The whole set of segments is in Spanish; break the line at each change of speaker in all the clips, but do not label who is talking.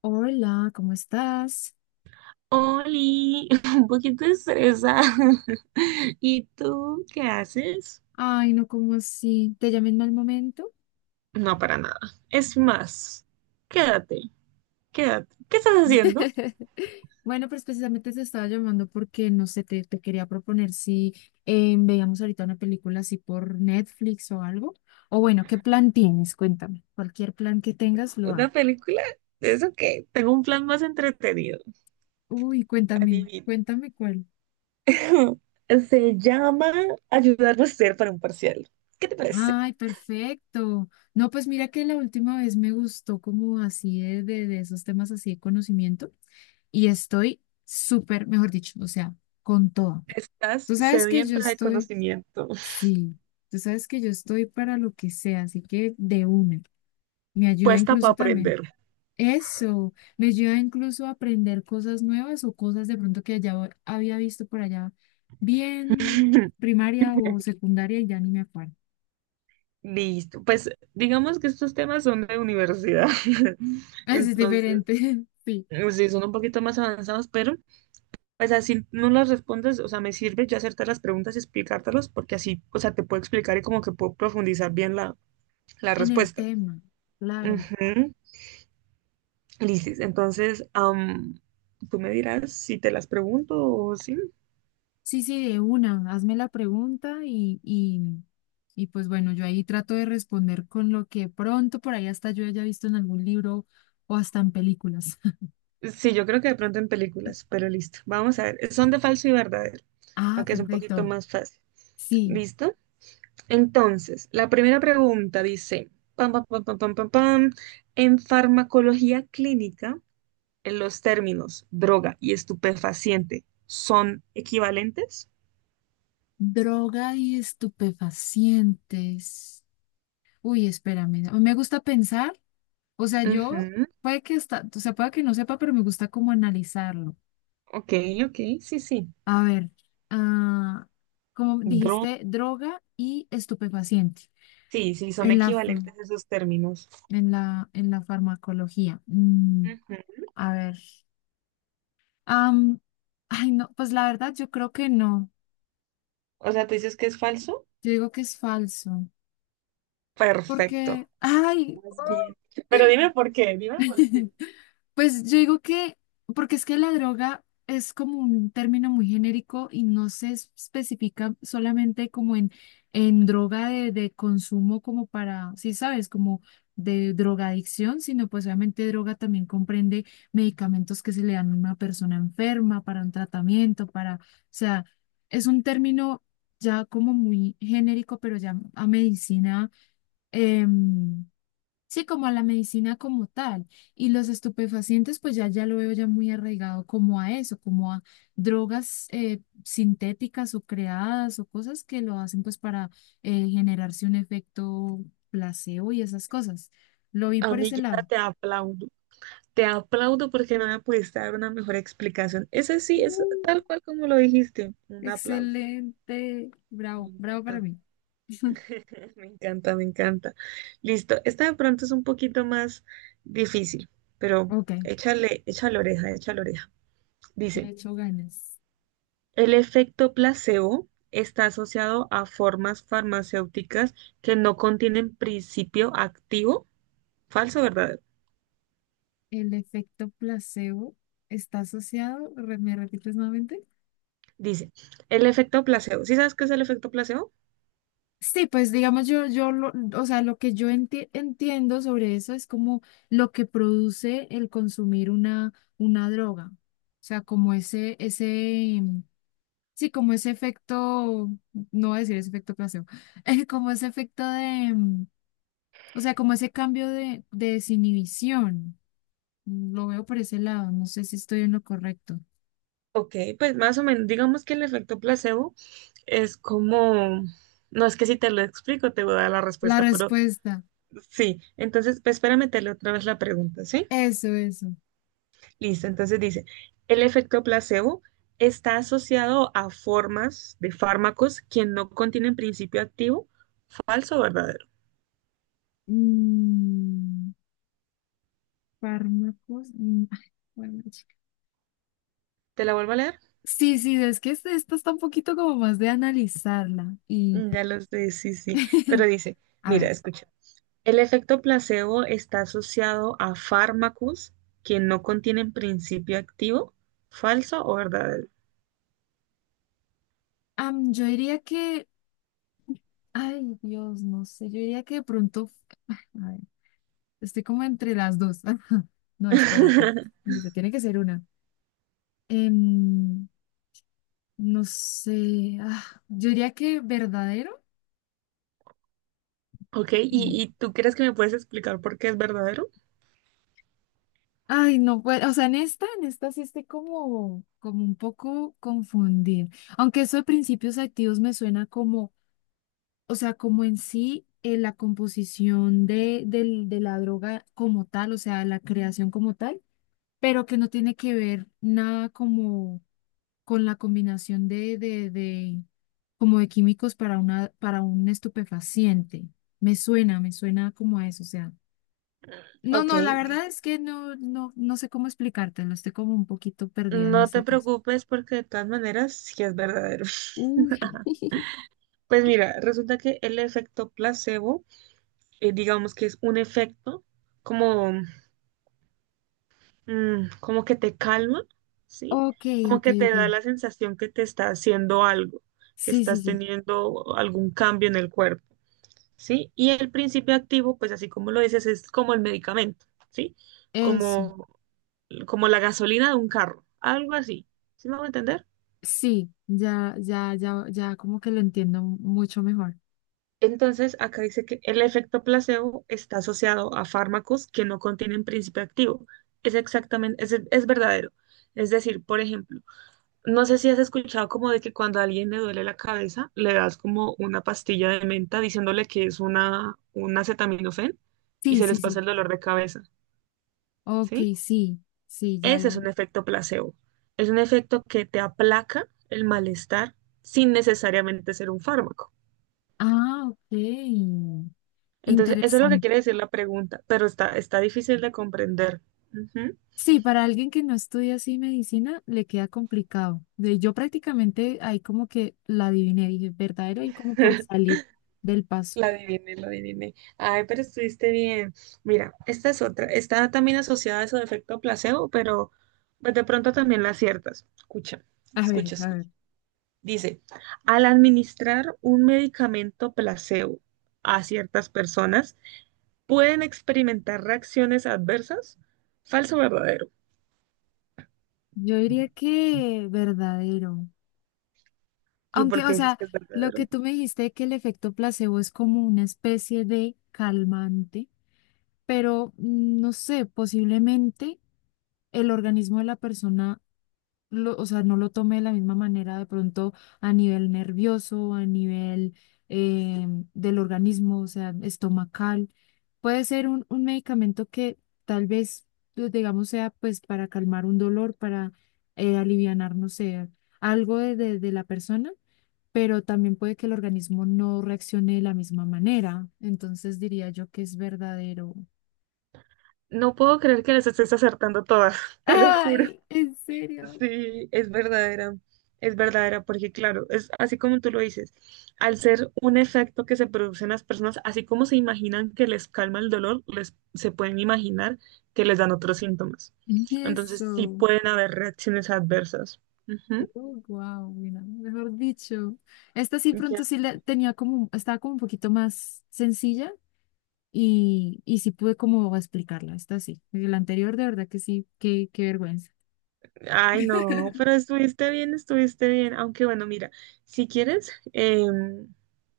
Hola, ¿cómo estás?
Oli, un poquito estresada. ¿Y tú qué haces?
Ay, no, ¿cómo así? ¿Te llamé en mal momento?
No, para nada. Es más, quédate, quédate. ¿Qué estás haciendo?
Bueno, pues precisamente te estaba llamando porque, no sé, te quería proponer si veíamos ahorita una película así por Netflix o algo. O bueno, ¿qué plan tienes? Cuéntame. Cualquier plan que tengas, lo hago.
¿Una película? ¿Eso qué? Tengo un plan más entretenido.
Uy, cuéntame,
Adivina.
cuéntame cuál.
Se llama ayudar a ser para un parcial. ¿Qué te parece?
Ay, perfecto. No, pues mira que la última vez me gustó como así de esos temas así de conocimiento, y estoy súper, mejor dicho, o sea, con todo.
Estás
Tú sabes que yo
sedienta de
estoy,
conocimiento.
sí, tú sabes que yo estoy para lo que sea, así que de una. Me ayuda
Puesta para
incluso también.
aprender.
Eso, me ayuda incluso a aprender cosas nuevas o cosas de pronto que ya había visto por allá, bien primaria o secundaria y ya ni me acuerdo.
Listo, pues digamos que estos temas son de universidad.
Es
Entonces,
diferente, sí,
sí, son un poquito más avanzados, pero, o sea, si no las respondes, o sea, me sirve yo hacerte las preguntas y explicártelas, porque así, o sea, te puedo explicar y como que puedo profundizar bien la, la
en el
respuesta.
tema, claro.
Ujú. Lisis, entonces, tú me dirás si te las pregunto o sí.
Sí, sí, de una, hazme la pregunta, y pues bueno, yo ahí trato de responder con lo que pronto por ahí hasta yo haya visto en algún libro o hasta en películas.
Sí, yo creo que de pronto en películas, pero listo. Vamos a ver, son de falso y verdadero, para
Ah,
que es un poquito
perfecto.
más fácil.
Sí,
¿Listo? Entonces, la primera pregunta dice, pam, pam, pam, pam, pam, pam, pam, en farmacología clínica, ¿los términos droga y estupefaciente son equivalentes?
droga y estupefacientes. Uy, espérame, a mí me gusta pensar, o sea, yo
Ujú.
puede que hasta, o sea, puede que no sepa, pero me gusta como analizarlo.
Ok, ok, sí, sí.
A ver, ah, como
Dro-
dijiste, droga y estupefaciente.
sí, sí, son
El AFA
equivalentes esos términos.
en la farmacología. Mm,
Ujú.
a ver. Am, ay, no, pues la verdad yo creo que no.
O sea, ¿tú dices que es falso?
Yo digo que es falso. Porque,
Perfecto.
ay.
Estás bien. Pero dime por qué, dime por qué.
Pues yo digo que, porque es que la droga es como un término muy genérico y no se especifica solamente como en droga de consumo como para, sí sabes, como de drogadicción, sino pues obviamente droga también comprende medicamentos que se le dan a una persona enferma para un tratamiento, para, o sea, es un término ya como muy genérico, pero ya a medicina. em, Sí, como a la medicina como tal. Y los estupefacientes, pues ya, ya lo veo ya muy arraigado como a eso, como a drogas sintéticas o creadas o cosas que lo hacen pues para generarse un efecto placebo y esas cosas. Lo vi por ese
Amiguita,
lado.
te aplaudo. Te aplaudo porque no me pudiste dar una mejor explicación. Ese sí, es tal
Mm,
cual como lo dijiste. Un aplauso.
excelente.
Me
Bravo, bravo para
encanta.
mí.
Me encanta, me encanta. Listo. Esta de pronto es un poquito más difícil, pero
Ok,
échale, échale oreja, échale oreja.
le
Dice,
echo ganas.
el efecto placebo está asociado a formas farmacéuticas que no contienen principio activo, ¿falso o verdadero?
El efecto placebo está asociado, ¿me repites nuevamente?
Dice, el efecto placebo. ¿Sí sabes qué es el efecto placebo?
Sí, pues digamos yo, yo lo, o sea, lo que yo entiendo sobre eso es como lo que produce el consumir una droga. O sea, como ese, sí, como ese efecto, no voy a decir ese efecto placebo, como ese efecto de, o sea, como ese cambio de desinhibición. Lo veo por ese lado, no sé si estoy en lo correcto.
Ok, pues más o menos, digamos que el efecto placebo es como, no es que si te lo explico te voy a dar la
La
respuesta, pero
respuesta,
sí. Entonces, pues espera meterle otra vez la pregunta, ¿sí?
eso, eso.
Listo, entonces dice, el efecto placebo está asociado a formas de fármacos que no contienen principio activo, ¿falso o verdadero?
Mm, fármacos. Bueno.
¿Te la vuelvo a leer?
Sí, sí, es que esta está un poquito como más de analizarla. Y
Mm, ya lo sé, sí, sí, pero dice,
a ver,
mira, escucha, el efecto placebo está asociado a fármacos que no contienen principio activo, ¿falso o verdadero?
yo diría que, ay Dios, no sé, yo diría que de pronto, a ver, estoy como entre las dos. No, espérate, te tiene que ser una. Em, no sé, yo diría que verdadero.
Ok,
Mm.
y tú crees que me puedes explicar por qué es verdadero?
Ay, no, pues, o sea, en esta sí estoy como, como un poco confundida. Aunque eso de principios activos me suena, o sea, como en sí, la composición de, de la droga como tal, o sea, la creación como tal, pero que no tiene que ver nada como con la combinación de, como de químicos para una, para un estupefaciente. Me suena como a eso, o sea. No,
Ok,
no, la verdad es que no, no, no sé cómo explicártelo, estoy como un poquito perdida en
no te
ese caso.
preocupes porque de todas maneras sí es verdadero.
Uy,
Pues mira, resulta que el efecto placebo, digamos que es un efecto como, como que te calma, ¿sí?
ok,
Como
ok,
que te
ok.
da la sensación que te está haciendo algo, que
Sí, sí,
estás
sí.
teniendo algún cambio en el cuerpo, ¿sí? Y el principio activo, pues así como lo dices, es como el medicamento, ¿sí?
Eso.
Como, como la gasolina de un carro, algo así, ¿sí me a entender?
Sí, ya, ya, ya, ya como que lo entiendo mucho mejor.
Entonces, acá dice que el efecto placebo está asociado a fármacos que no contienen principio activo. Es exactamente, es verdadero. Es decir, por ejemplo, no sé si has escuchado como de que cuando a alguien le duele la cabeza, le das como una pastilla de menta diciéndole que es una, un acetaminofén y
Sí,
se
sí,
les pasa
sí.
el dolor de cabeza,
Ok,
¿sí?
sí, sí, ya
Ese es
le.
un efecto placebo. Es un efecto que te aplaca el malestar sin necesariamente ser un fármaco.
Ah, ok.
Entonces, eso es lo que
Interesante.
quiere decir la pregunta, pero está, está difícil de comprender. Ujú.
Sí, para alguien que no estudia así medicina, le queda complicado. De- Yo prácticamente ahí como que la adiviné, dije, verdadero y como por salir del paso.
La adiviné, la adiviné. Ay, pero estuviste bien. Mira, esta es otra. Está también asociada a eso de efecto placebo, pero pues de pronto también la aciertas. Escucha,
A ver,
escucha,
a ver.
escucha. Dice, al administrar un medicamento placebo a ciertas personas, pueden experimentar reacciones adversas. ¿Falso o verdadero?
Yo diría que verdadero.
¿Y por
Aunque, o
qué dices
sea,
que es
lo
verdadero?
que tú me dijiste que el efecto placebo es como una especie de calmante, pero no sé, posiblemente el organismo de la persona, o sea, no lo tome de la misma manera de pronto a nivel nervioso, a nivel eh, del organismo, o sea, estomacal. Puede ser un medicamento que tal vez, pues, digamos, sea pues para calmar un dolor, para alivianar, no sé, algo de, de la persona, pero también puede que el organismo no reaccione de la misma manera. Entonces diría yo que es verdadero.
No puedo creer que las estés acertando todas, te lo juro.
Ay, en serio.
Sí, es verdadera, porque claro, es así como tú lo dices, al ser un efecto que se produce en las personas, así como se imaginan que les calma el dolor, les, se pueden imaginar que les dan otros síntomas. Entonces sí
Eso.
pueden haber reacciones adversas. Ujú.
Oh, wow, mira, mejor dicho. Esta sí
Ya.
pronto sí la tenía como, estaba como un poquito más sencilla y sí pude como explicarla. Esta sí. La anterior de verdad que sí, qué, qué vergüenza.
Ay, no, pero estuviste bien, estuviste bien. Aunque bueno, mira, si quieres,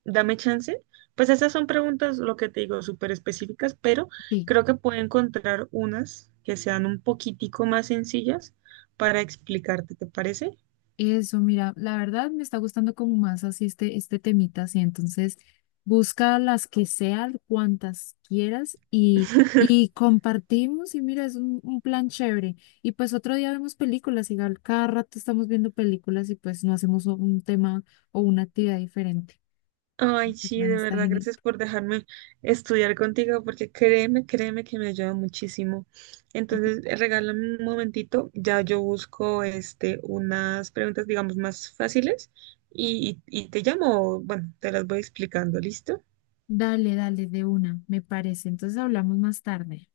dame chance. Pues esas son preguntas, lo que te digo, súper específicas, pero
Sí.
creo que puedo encontrar unas que sean un poquitico más sencillas para explicarte, ¿te parece?
Eso, mira, la verdad me está gustando como más así este, este temita, así entonces busca las que sean, cuantas quieras y compartimos y mira, es un plan chévere. Y pues otro día vemos películas, y cada rato estamos viendo películas y pues no hacemos un tema o una actividad diferente.
Ay,
El
sí,
plan
de
está
verdad,
genial.
gracias por dejarme estudiar contigo, porque créeme, créeme que me ayuda muchísimo. Entonces, regálame un momentito, ya yo busco este, unas preguntas, digamos, más fáciles y, y te llamo, bueno, te las voy explicando, ¿listo?
Dale, dale, de una, me parece. Entonces hablamos más tarde.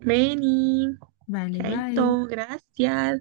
Meni,
Vale, bye.
chaito, gracias.